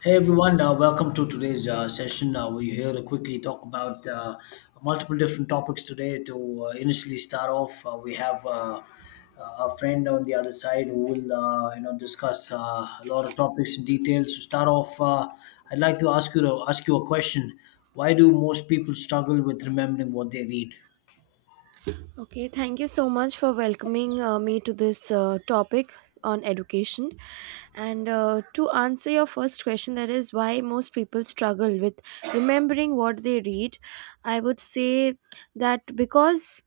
Hey everyone, welcome to today's session. We're here to quickly talk about multiple different topics today. To initially start off, we have a friend on the other side who will, you know, discuss a lot of topics in detail. To start off, I'd like to ask you a question. Why do most people struggle with remembering what they read? Okay, thank you so much for welcoming me to this topic on education. And To answer your first question, that is why most people struggle with remembering what they read, I would say that because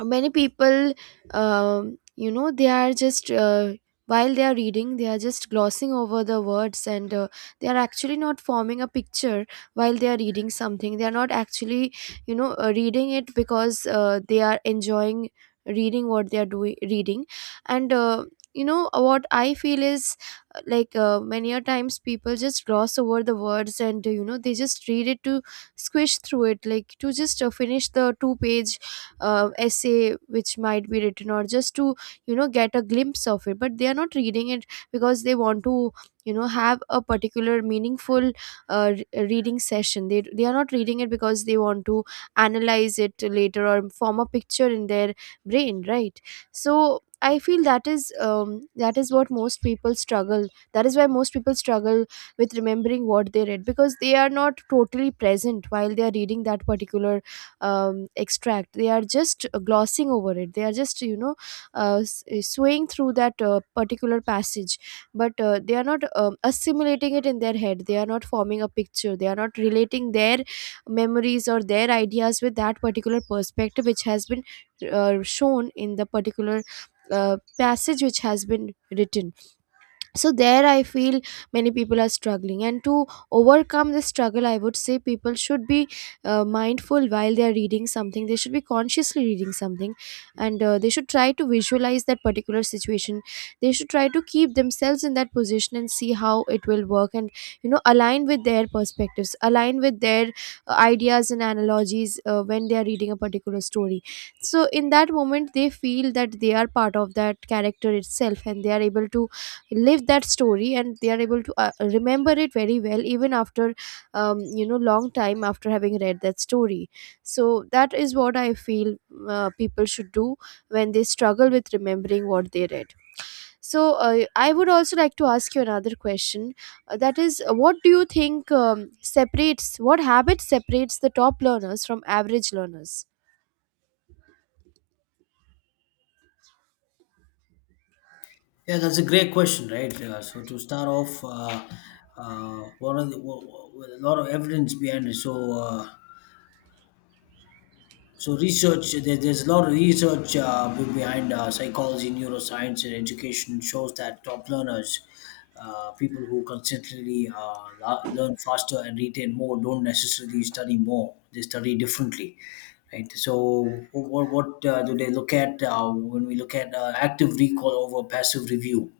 many people you know they are just while they are reading they are just glossing over the words, and they are actually not forming a picture while they are reading something. They are not actually reading it because they are enjoying reading what they are doing reading. And what I feel is, many a times people just gloss over the words, and you know they just read it to squish through it, like to just finish the two page essay which might be written, or just to, you know, get a glimpse of it. But they are not reading it because they want to, you know, have a particular meaningful reading session. They are not reading it because they want to analyze it later or form a picture in their brain, right? So I feel that is, that is what most people struggle, that is why most people struggle with remembering what they read, because they are not totally present while they are reading that particular extract. They are just glossing over it, they are just, you know, swaying through that particular passage, but they are not assimilating it in their head. They are not forming a picture, they are not relating their memories or their ideas with that particular perspective which has been shown in the particular passage which has been written. So there I feel many people are struggling, and to overcome this struggle I would say people should be mindful while they are reading something. They should be consciously reading something, and they should try to visualize that particular situation. They should try to keep themselves in that position and see how it will work, and you know, align with their perspectives, align with their ideas and analogies when they are reading a particular story. So in that moment they feel that they are part of that character itself, and they are able to live that story, and they are able to remember it very well even after, you know, long time after having read that story. So that is what I feel people should do when they struggle with remembering what they read. So I would also like to ask you another question. That is, what do you think, separates, what habit separates the top learners from average learners? Yeah, that's a great question, right? So to start off, one of the, w- w- a lot of evidence behind it. So research, there's a lot of research behind psychology, neuroscience, and education shows that top learners, people who consistently learn faster and retain more, don't necessarily study more. They study differently, right? So what do they look at when we look at active recall over passive review?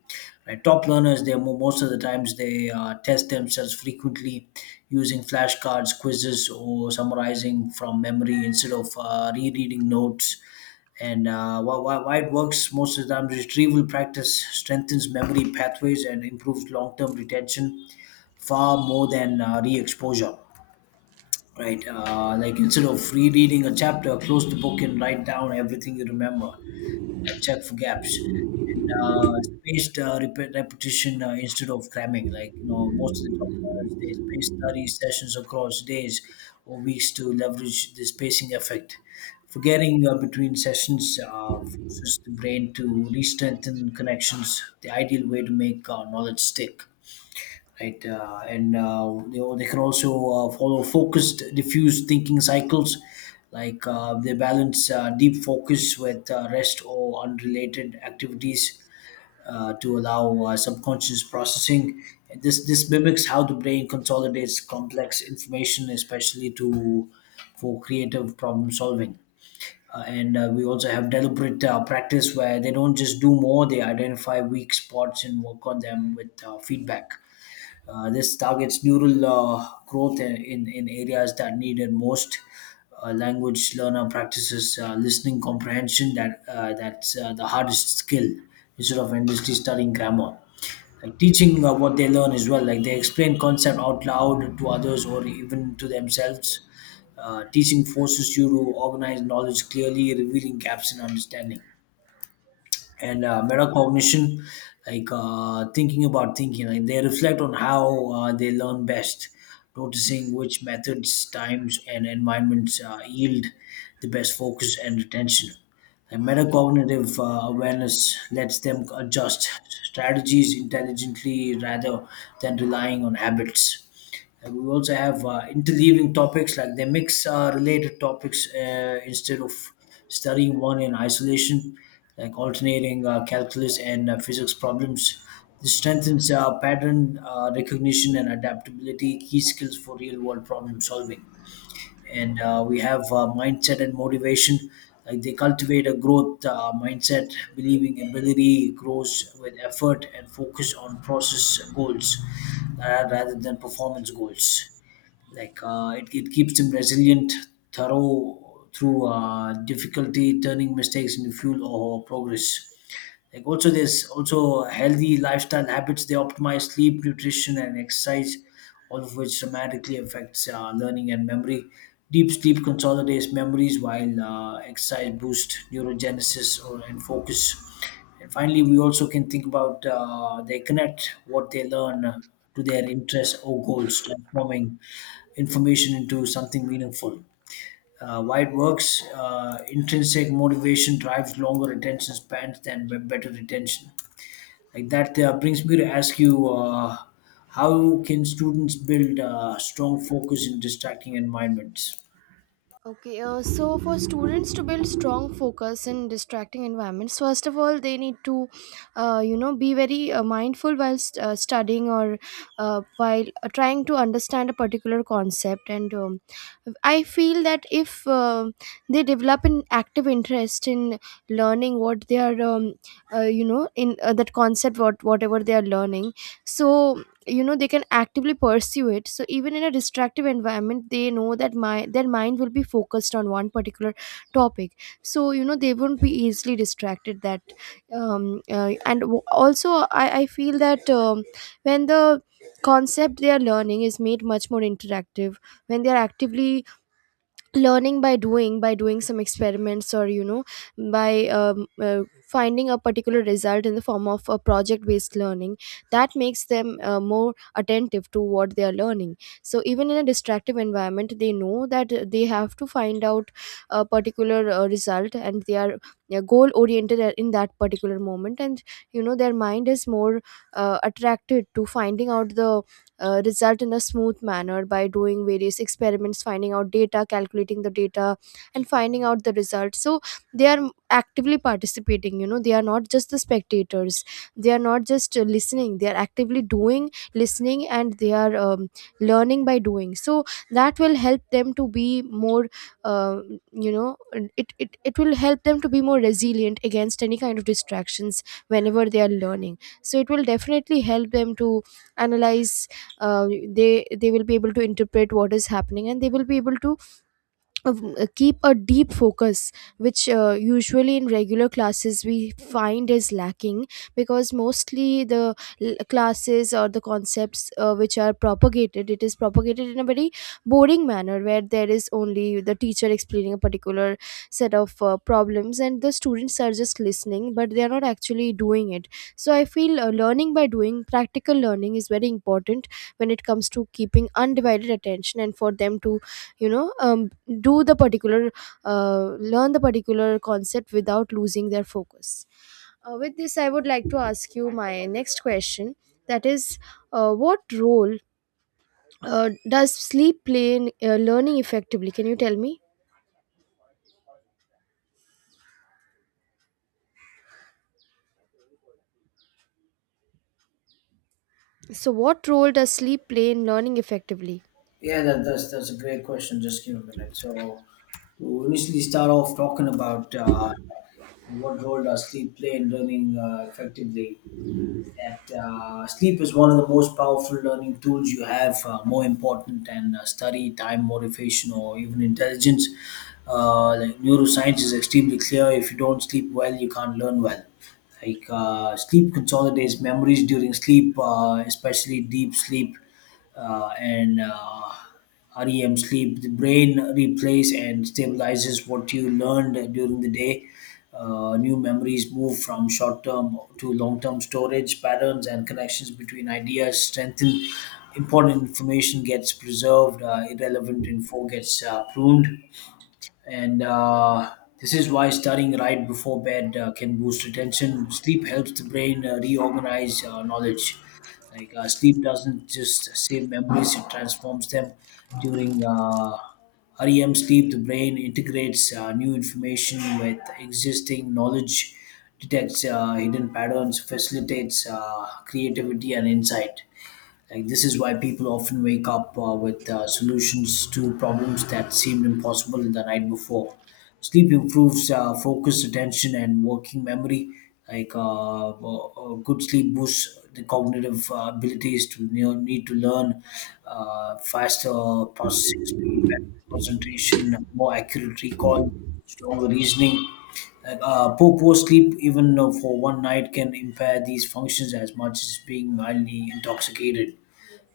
Right? Top learners, most of the times they test themselves frequently using flashcards, quizzes, or summarizing from memory instead of rereading notes. And why it works most of the time, retrieval practice strengthens memory pathways and improves long-term retention far more than re-exposure, right? Like instead of rereading a chapter, close the book and write down everything you remember and check for gaps. And spaced repetition instead of cramming. Like you know, most of the doctors they space study sessions across days or weeks to leverage the spacing effect. Forgetting between sessions forces the brain to re-strengthen connections. The ideal way to make knowledge stick, right? And they can also follow focused, diffuse thinking cycles, like they balance deep focus with rest or unrelated activities to allow subconscious processing. And this mimics how the brain consolidates complex information, especially to for creative problem solving. And we also have deliberate practice where they don't just do more; they identify weak spots and work on them with feedback. This targets neural growth in areas that need it most. Language learner practices listening comprehension that's the hardest skill instead of endlessly studying grammar. Like teaching what they learn as well. Like they explain concept out loud to others or even to themselves. Teaching forces you to organize knowledge clearly, revealing gaps in understanding, and metacognition, like thinking about thinking. Like they reflect on how they learn best, noticing which methods, times, and environments yield the best focus and attention. The metacognitive awareness lets them adjust strategies intelligently rather than relying on habits. And we also have interleaving topics, like they mix related topics instead of studying one in isolation, like alternating calculus and physics problems. This strengthens pattern recognition and adaptability, key skills for real world problem solving. And we have mindset and motivation, like they cultivate a growth mindset, believing ability grows with effort and focus on process goals rather than performance goals. Like it keeps them resilient thorough through difficulty, turning mistakes into fuel or progress. Like also there's also healthy lifestyle habits. They optimize sleep, nutrition, and exercise, all of which dramatically affects learning and memory. Deep sleep consolidates memories, while exercise boosts neurogenesis or, and focus. And finally, we also can think about they connect what they learn to their interests or goals, transforming information into something meaningful. Why it works? Intrinsic motivation drives longer attention spans than better retention. Like that brings me to ask you, how can students build strong focus in distracting environments? Okay, so for students to build strong focus in distracting environments, first of all, they need to, be very mindful while studying, or while trying to understand a particular concept. And I feel that if they develop an active interest in learning what they are, you know, in that concept, what whatever they are learning, so you know they can actively pursue it. So even in a distractive environment they know that my, their mind will be focused on one particular topic, so you know they won't be easily distracted that, and also I feel that, when the concept they are learning is made much more interactive, when they are actively learning by doing, by doing some experiments, or you know, by finding a particular result in the form of a project based learning, that makes them more attentive to what they are learning. So even in a distractive environment they know that they have to find out a particular result, and they are goal oriented in that particular moment, and you know their mind is more attracted to finding out the result in a smooth manner, by doing various experiments, finding out data, calculating the data, and finding out the results. So they are actively participating, you know, they are not just the spectators, they are not just listening, they are actively doing, listening, and they are learning by doing. So that will help them to be more uh, you know it will help them to be more resilient against any kind of distractions whenever they are learning. So it will definitely help them to analyze, uh, they will be able to interpret what is happening, and they will be able to keep a deep focus, which usually in regular classes we find is lacking, because mostly the classes, or the concepts which are propagated, it is propagated in a very boring manner, where there is only the teacher explaining a particular set of problems, and the students are just listening but they are not actually doing it. So I feel learning by doing, practical learning, is very important when it comes to keeping undivided attention, and for them to, you know, do the particular, uh, learn the particular concept without losing their focus. With this I would like to ask you my next question, that is, what role uh, does sleep play in learning effectively, can you tell me, so what role does sleep play in learning effectively? Yeah, that's a great question. Just give me a minute. So, we initially start off talking about what role does sleep play in learning effectively? That Sleep is one of the most powerful learning tools you have, more important than study, time, motivation, or even intelligence. Like neuroscience is extremely clear. If you don't sleep well, you can't learn well. Like sleep consolidates memories during sleep, especially deep sleep and REM sleep. The brain replays and stabilizes what you learned during the day. New memories move from short term to long term storage. Patterns and connections between ideas strengthen. Important information gets preserved, irrelevant info gets pruned. And this is why studying right before bed can boost attention. Sleep helps the brain reorganize knowledge. Like sleep doesn't just save memories; it transforms them. During REM sleep, the brain integrates new information with existing knowledge, detects hidden patterns, facilitates creativity and insight. Like this is why people often wake up with solutions to problems that seemed impossible the night before. Sleep improves focus, attention, and working memory. Like good sleep boosts the cognitive abilities to you know, need to learn faster processing speed, better concentration, more accurate recall, stronger reasoning. Poor sleep, even for one night, can impair these functions as much as being mildly intoxicated.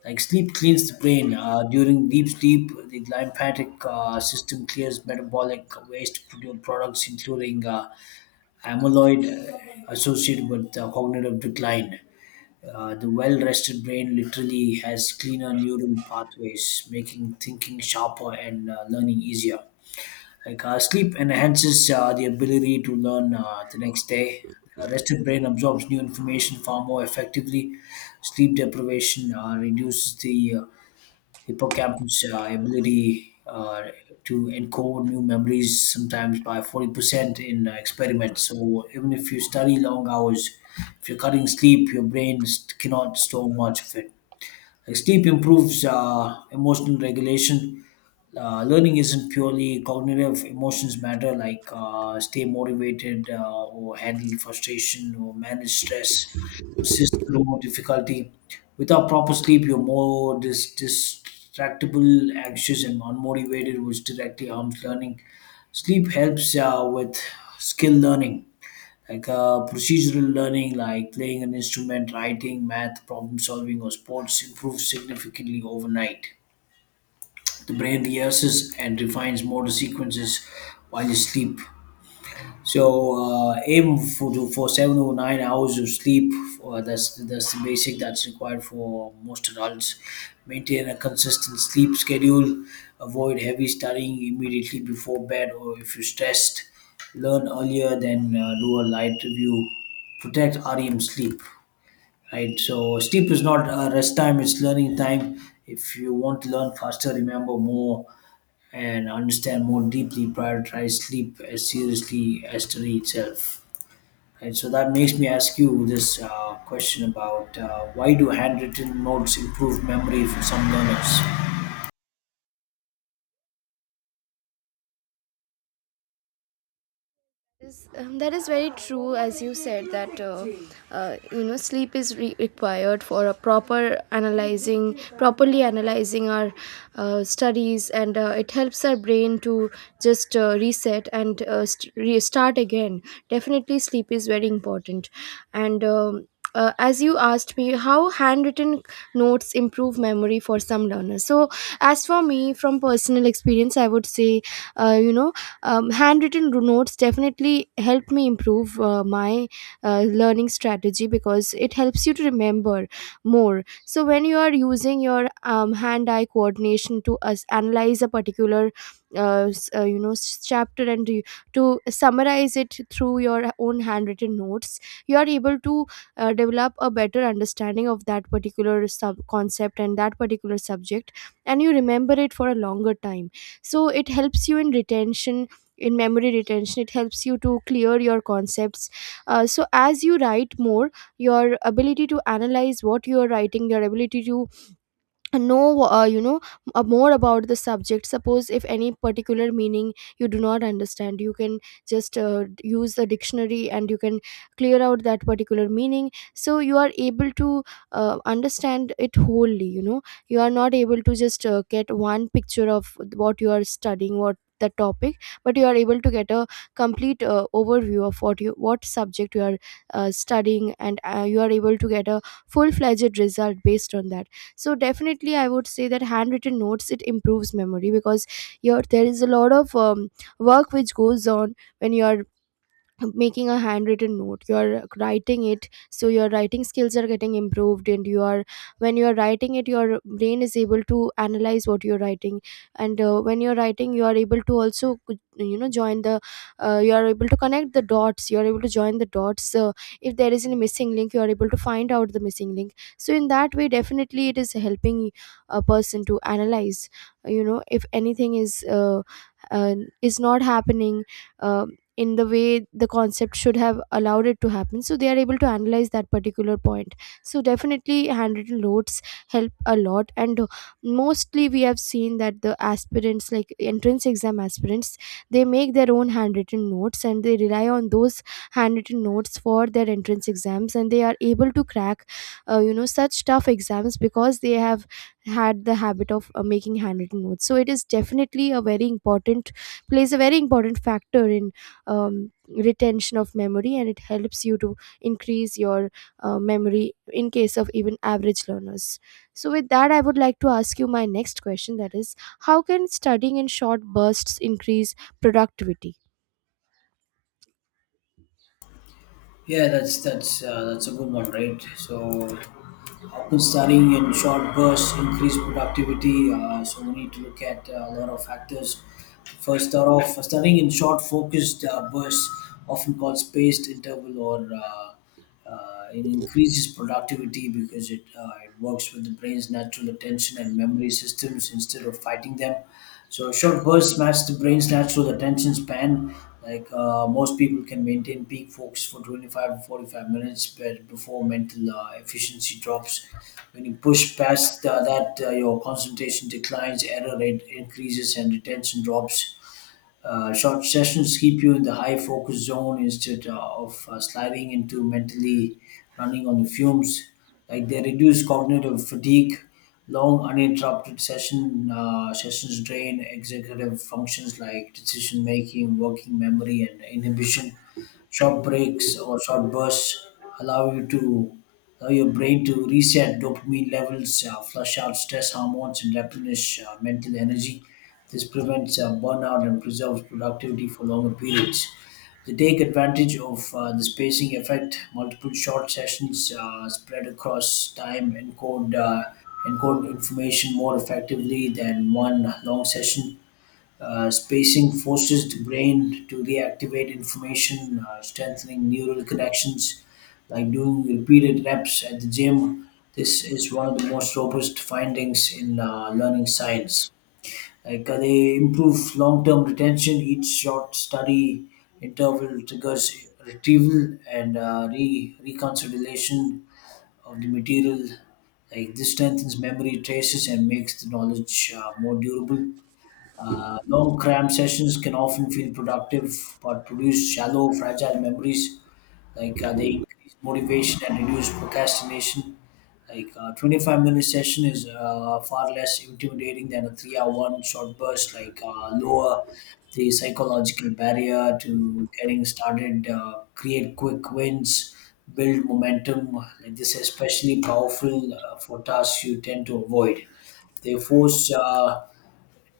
Like sleep cleans the brain. During deep sleep, the lymphatic system clears metabolic waste products, including amyloid associated with cognitive decline. The well rested brain literally has cleaner neural pathways, making thinking sharper and learning easier. Like sleep enhances the ability to learn the next day. A rested brain absorbs new information far more effectively. Sleep deprivation reduces the hippocampus ability to encode new memories sometimes by 40% in experiments. So even if you study long hours, if you're cutting sleep, your brain cannot store much of it. Like sleep improves emotional regulation. Learning isn't purely cognitive. Emotions matter, like stay motivated or handle frustration or manage stress, persist through difficulty. Without proper sleep, you're more distractible, anxious, and unmotivated, which directly harms learning. Sleep helps with skill learning, like procedural learning, like playing an instrument, writing, math problem solving, or sports, improves significantly overnight. The brain rehearses and refines motor sequences while you sleep. So aim for 7 or 9 hours of sleep. That's the basic that's required for most adults. Maintain a consistent sleep schedule. Avoid heavy studying immediately before bed, or if you're stressed, learn earlier than do a light review. Protect REM sleep. Right. So sleep is not rest time; it's learning time. If you want to learn faster, remember more and understand more deeply, prioritize sleep as seriously as study itself. Right, so that makes me ask you this question about why do handwritten notes improve memory for some learners? Yes, that is very true, as you said that, you know, sleep is required for a proper analyzing, properly analyzing our studies, and it helps our brain to just reset and restart again. Definitely, sleep is very important. And. As you asked me how handwritten notes improve memory for some learners, so as for me, from personal experience, I would say, uh, you know handwritten notes definitely help me improve my learning strategy, because it helps you to remember more. So when you are using your hand-eye coordination to us analyze a particular chapter, and to summarize it through your own handwritten notes, you are able to develop a better understanding of that particular sub concept and that particular subject, and you remember it for a longer time. So it helps you in retention, in memory retention, it helps you to clear your concepts. So as you write more, your ability to analyze what you are writing, your ability to know, more about the subject, suppose if any particular meaning you do not understand, you can just use the dictionary, and you can clear out that particular meaning. So you are able to understand it wholely, you know, you are not able to just get one picture of what you are studying, what the topic, but you are able to get a complete overview of what you, what subject you are studying, and you are able to get a full fledged result based on that. So definitely I would say that handwritten notes, it improves memory, because your, there is a lot of work which goes on when you are making a handwritten note. You're writing it, so your writing skills are getting improved, and you are, when you're writing it, your brain is able to analyze what you're writing. And when you're writing you are able to also, you know, join the, you are able to connect the dots, you are able to join the dots. If there is any missing link, you are able to find out the missing link. So in that way definitely it is helping a person to analyze, you know, if anything is, uh, is not happening uh, in the way the concept should have allowed it to happen, so they are able to analyze that particular point. So definitely handwritten notes help a lot. And mostly we have seen that the aspirants, like entrance exam aspirants, they make their own handwritten notes, and they rely on those handwritten notes for their entrance exams, and they are able to crack you know such tough exams, because they have had the habit of making handwritten notes. So it is definitely a very important, plays a very important factor in retention of memory, and it helps you to increase your memory in case of even average learners. So with that I would like to ask you my next question, that is, how can studying in short bursts increase productivity? Yeah, that's a good one, right? So, often studying in short bursts increase productivity. So we need to look at a lot of factors. First, start off studying in short, focused bursts, often called spaced interval, or it increases productivity because it works with the brain's natural attention and memory systems instead of fighting them. So short bursts match the brain's natural attention span. Like most people can maintain peak focus for 25 to 45 minutes, but before mental efficiency drops. When you push past that, your concentration declines, error rate increases, and attention drops. Short sessions keep you in the high focus zone instead of sliding into mentally running on the fumes. Like they reduce cognitive fatigue. Long uninterrupted sessions drain executive functions like decision making, working memory, and inhibition. Short breaks or short bursts allow you to allow your brain to reset dopamine levels, flush out stress hormones, and replenish mental energy. This prevents burnout and preserves productivity for longer periods. They take advantage of the spacing effect. Multiple short sessions spread across time encode information more effectively than one long session. Spacing forces the brain to reactivate information, strengthening neural connections, like doing repeated reps at the gym. This is one of the most robust findings in learning science. Like they improve long-term retention. Each short study interval triggers retrieval and reconciliation of the material. Like this strengthens memory traces and makes the knowledge more durable. Long cram sessions can often feel productive but produce shallow, fragile memories. Like they increase motivation and reduce procrastination. Like a 25-minute session is far less intimidating than a 3 hour one short burst, like lower the psychological barrier to getting started, create quick wins, build momentum. Like this is especially powerful for tasks you tend to avoid. They force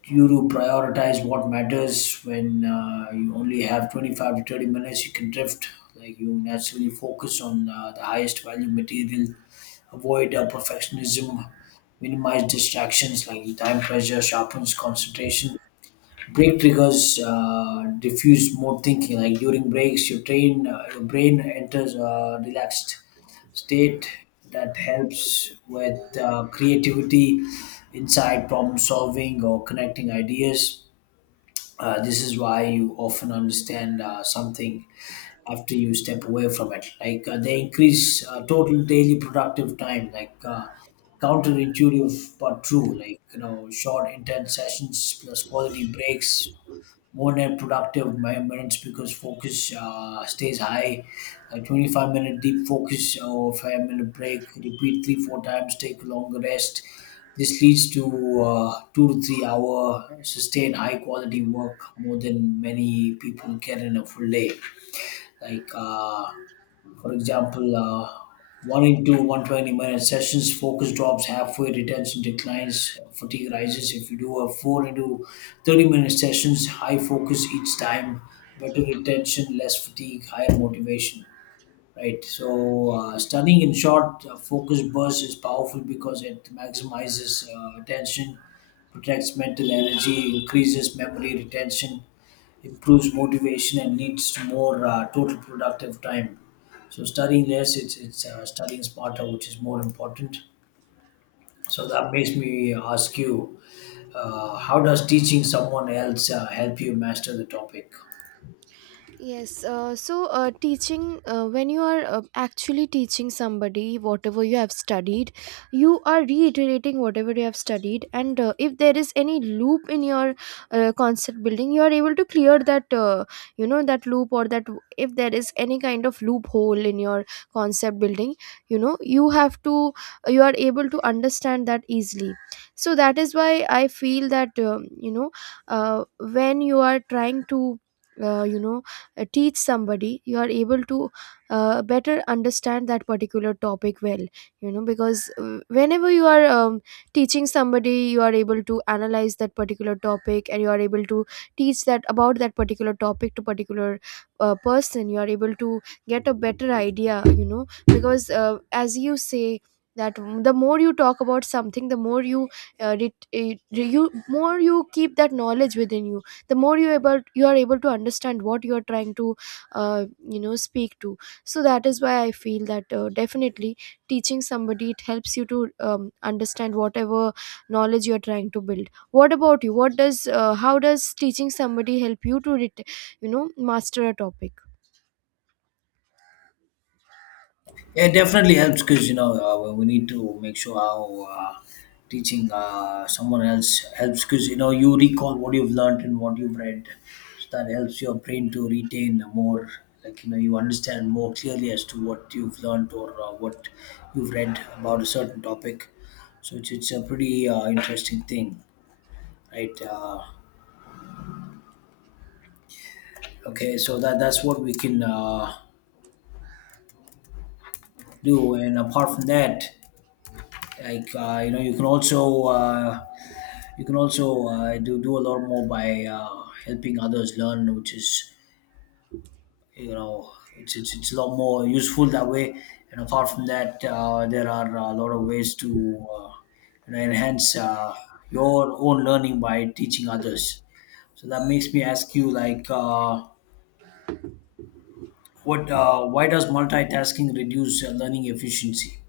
you to prioritize what matters. When you only have 25 to 30 minutes, you can drift, like you naturally focus on the highest value material, avoid perfectionism, minimize distractions. Like, time pressure sharpens concentration. Break triggers diffuse more thinking, like during breaks your brain enters relaxed state that helps with creativity, insight, problem solving, or connecting ideas. This is why you often understand something after you step away from it. Like they increase total daily productive time, like counterintuitive but true. Like, you know, short, intense sessions plus quality breaks more net productive minutes because focus stays high. Like 25-minute deep focus or 5 minute break, repeat three, four times, take a longer rest. This leads to 2 to 3 hour sustained high quality work, more than many people get in a full day. Like, for example, 1 into 120 minute sessions, focus drops halfway, retention declines, fatigue rises. If you do a 4 into 30-minute sessions, high focus each time, better retention, less fatigue, higher motivation. Right. So, stunning in short, focused burst is powerful because it maximizes attention, protects mental energy, increases memory retention, improves motivation, and leads to more total productive time. So, studying less, it's studying smarter, which is more important. So that makes me ask you, how does teaching someone else help you master the topic? Yes, so teaching, when you are actually teaching somebody whatever you have studied, you are reiterating whatever you have studied, and if there is any loop in your concept building, you are able to clear that, you know, that loop, or that w- If there is any kind of loophole in your concept building, you know, you have to, you are able to understand that easily. So that is why I feel that, you know, when you are trying to, you know, teach somebody, you are able to better understand that particular topic well, you know, because whenever you are teaching somebody, you are able to analyze that particular topic, and you are able to teach that, about that particular topic, to particular person. You are able to get a better idea, you know, because as you say that the more you talk about something, the more you you more you keep that knowledge within you, the more you are able to understand what you are trying to you know speak to. So that is why I feel that definitely teaching somebody, it helps you to understand whatever knowledge you are trying to build. What about you? What does, how does teaching somebody help you to you know master a topic? Yeah, it definitely helps, because you know we need to make sure how teaching someone else helps, because you know you recall what you've learned and what you've read, so that helps your brain to retain more. Like, you know, you understand more clearly as to what you've learned or what you've read about a certain topic. So it's a pretty interesting thing, right? Okay, so that's what we can do. And apart from that, like you know, you can also. You can also do a lot more by helping others learn, which is, you know, it's a lot more useful that way. And apart from that, there are a lot of ways to uh, you know enhance your own learning by teaching others. So that makes me ask you, like, what why does multitasking reduce learning efficiency?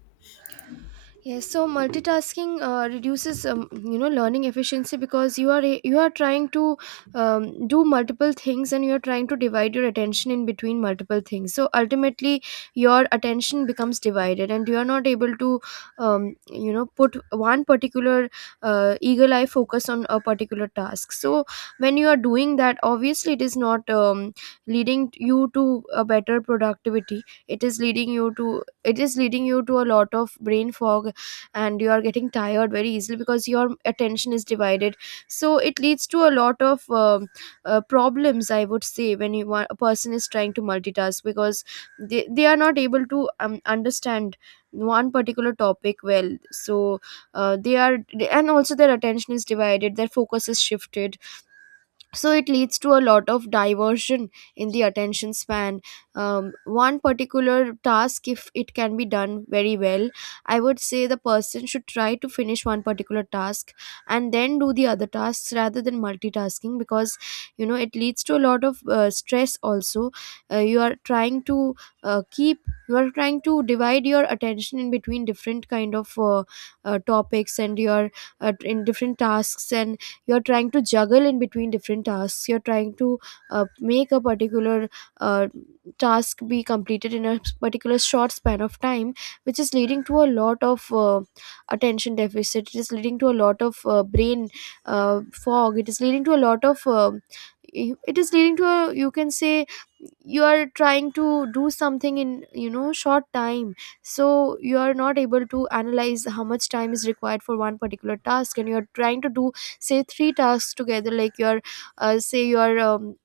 Yes, so multitasking reduces, you know, learning efficiency because you are trying to do multiple things, and you are trying to divide your attention in between multiple things. So ultimately, your attention becomes divided, and you are not able to, you know, put one particular eagle eye focus on a particular task. So when you are doing that, obviously, it is not leading you to a better productivity. It is leading you to, a lot of brain fog, and you are getting tired very easily because your attention is divided. So it leads to a lot of problems, I would say, when you want, a person is trying to multitask, because they are not able to understand one particular topic well. So they are and also, their attention is divided, their focus is shifted, so it leads to a lot of diversion in the attention span. One particular task, if it can be done very well, I would say the person should try to finish one particular task and then do the other tasks, rather than multitasking, because, you know, it leads to a lot of stress also. uh, you are trying to uh, keep you are trying to divide your attention in between different kind of topics, and your in different tasks, and you're trying to juggle in between different tasks. You're trying to make a particular uh, task be completed in a particular short span of time, which is leading to a lot of attention deficit. It is leading to a lot of brain fog. It is leading to a lot of it is leading to, a, you can say, you are trying to do something in, you know, short time. So you are not able to analyze how much time is required for one particular task, and you are trying to do, say, three tasks together, like your say your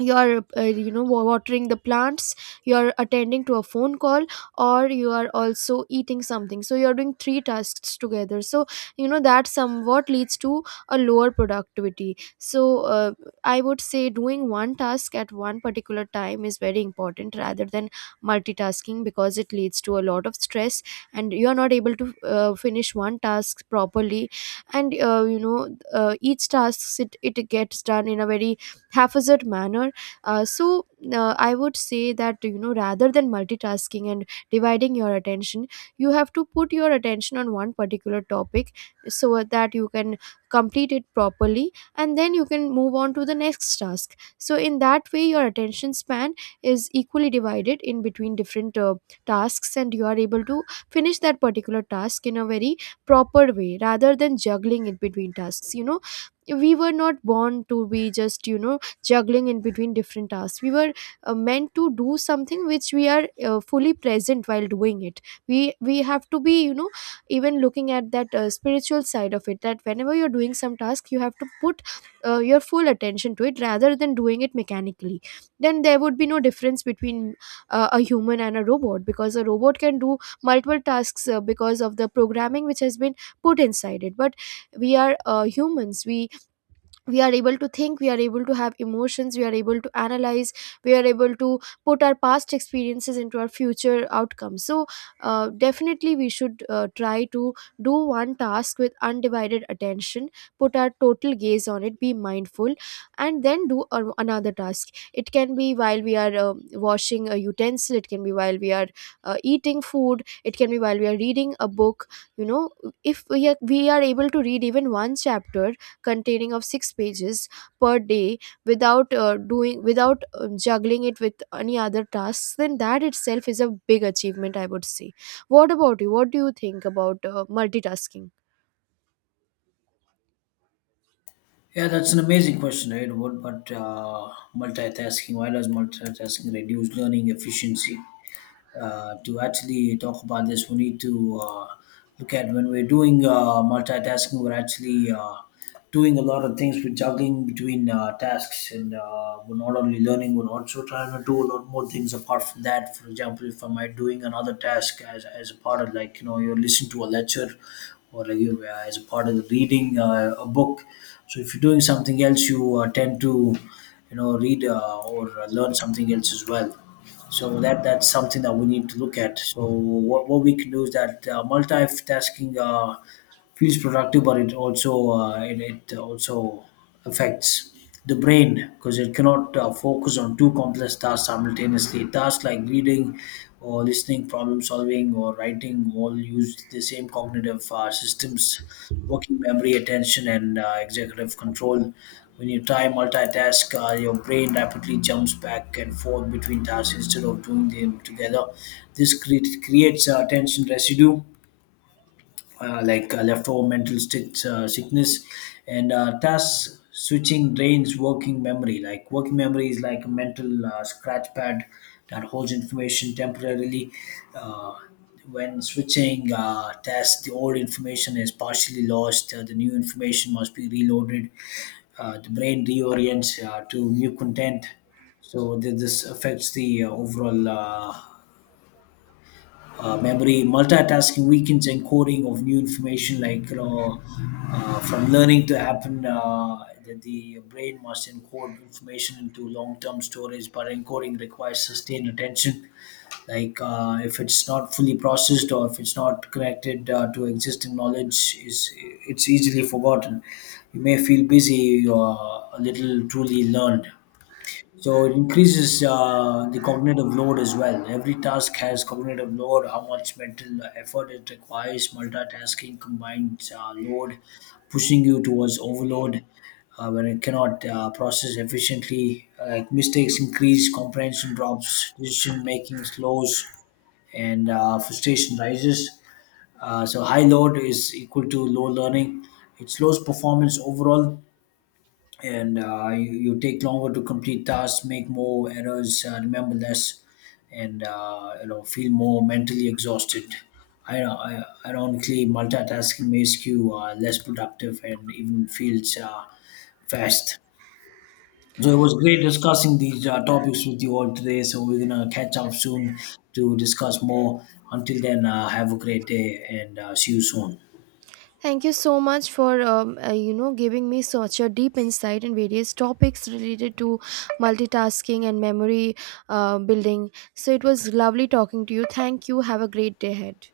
you are you know watering the plants, you are attending to a phone call, or you are also eating something. So you are doing three tasks together, so, you know, that somewhat leads to a lower productivity. So I would say doing one task at one particular time is very important, rather than multitasking, because it leads to a lot of stress, and you are not able to finish one task properly. And you know each task, it gets done in a very haphazard manner. uh, so I would say that, you know, rather than multitasking and dividing your attention, you have to put your attention on one particular topic so that you can complete it properly, and then you can move on to the next task. So in that way, your attention span is equally divided in between different tasks, and you are able to finish that particular task in a very proper way, rather than juggling it between tasks. You know, we were not born to be just, you know, juggling in between different tasks. We were meant to do something which we are fully present while doing it. We we have to be, you know, even looking at that spiritual side of it, that whenever you're doing some task, you have to put your full attention to it, rather than doing it mechanically. Then there would be no difference between a human and a robot, because a robot can do multiple tasks because of the programming which has been put inside it. But we are humans. We are able to think, we are able to have emotions, we are able to analyze, we are able to put our past experiences into our future outcomes. So definitely we should try to do one task with undivided attention, put our total gaze on it, be mindful, and then do another task. It can be while we are washing a utensil, it can be while we are eating food, it can be while we are reading a book. You know, if we are able to read even one chapter containing of 6 pages per day without doing without juggling it with any other tasks, then that itself is a big achievement, I would say. What about you? What do you think about multitasking? Yeah, that's an amazing question, right? What, but multitasking, why does multitasking reduce learning efficiency? To actually talk about this, we need to look at, when we're doing multitasking, we're actually doing a lot of things. We're juggling between tasks, and we're not only learning, we're also trying to do a lot more things apart from that. For example, if I am I doing another task as, a part of, like, you know, you're listening to a lecture, or like you, as a part of the reading a book. So if you're doing something else, you tend to, you know, read or learn something else as well. So that's something that we need to look at. So what we can do is that multitasking feels productive, but it also it also affects the brain because it cannot focus on two complex tasks simultaneously. Tasks like reading or listening, problem solving, or writing all use the same cognitive systems, working memory, attention, and executive control. When you try multitask, your brain rapidly jumps back and forth between tasks instead of doing them together. This creates tension residue, like leftover mental stitch, sickness. And task switching drains working memory, like working memory is like a mental scratch pad that holds information temporarily. uh, when switching tasks, the old information is partially lost, the new information must be reloaded, the brain reorients to new content. So this affects the overall memory. Multitasking weakens encoding of new information, like, you know, from learning to happen, the brain must encode information into long-term storage, but encoding requires sustained attention. Like, if it's not fully processed or if it's not connected to existing knowledge, is it's easily forgotten. You may feel busy or a little truly learned. So it increases the cognitive load as well. Every task has cognitive load, how much mental effort it requires. Multitasking, combined load, pushing you towards overload when it cannot process efficiently. Like, mistakes increase, comprehension drops, decision making slows, and frustration rises. So high load is equal to low learning. It slows performance overall, and you take longer to complete tasks, make more errors, remember less, and you know feel more mentally exhausted. Ironically, multitasking makes you less productive and even feels fast. So it was great discussing these topics with you all today. So we're gonna catch up soon to discuss more. Until then, have a great day, and see you soon. Thank you so much for you know giving me such a deep insight in various topics related to multitasking and memory building. So it was lovely talking to you. Thank you, have a great day ahead.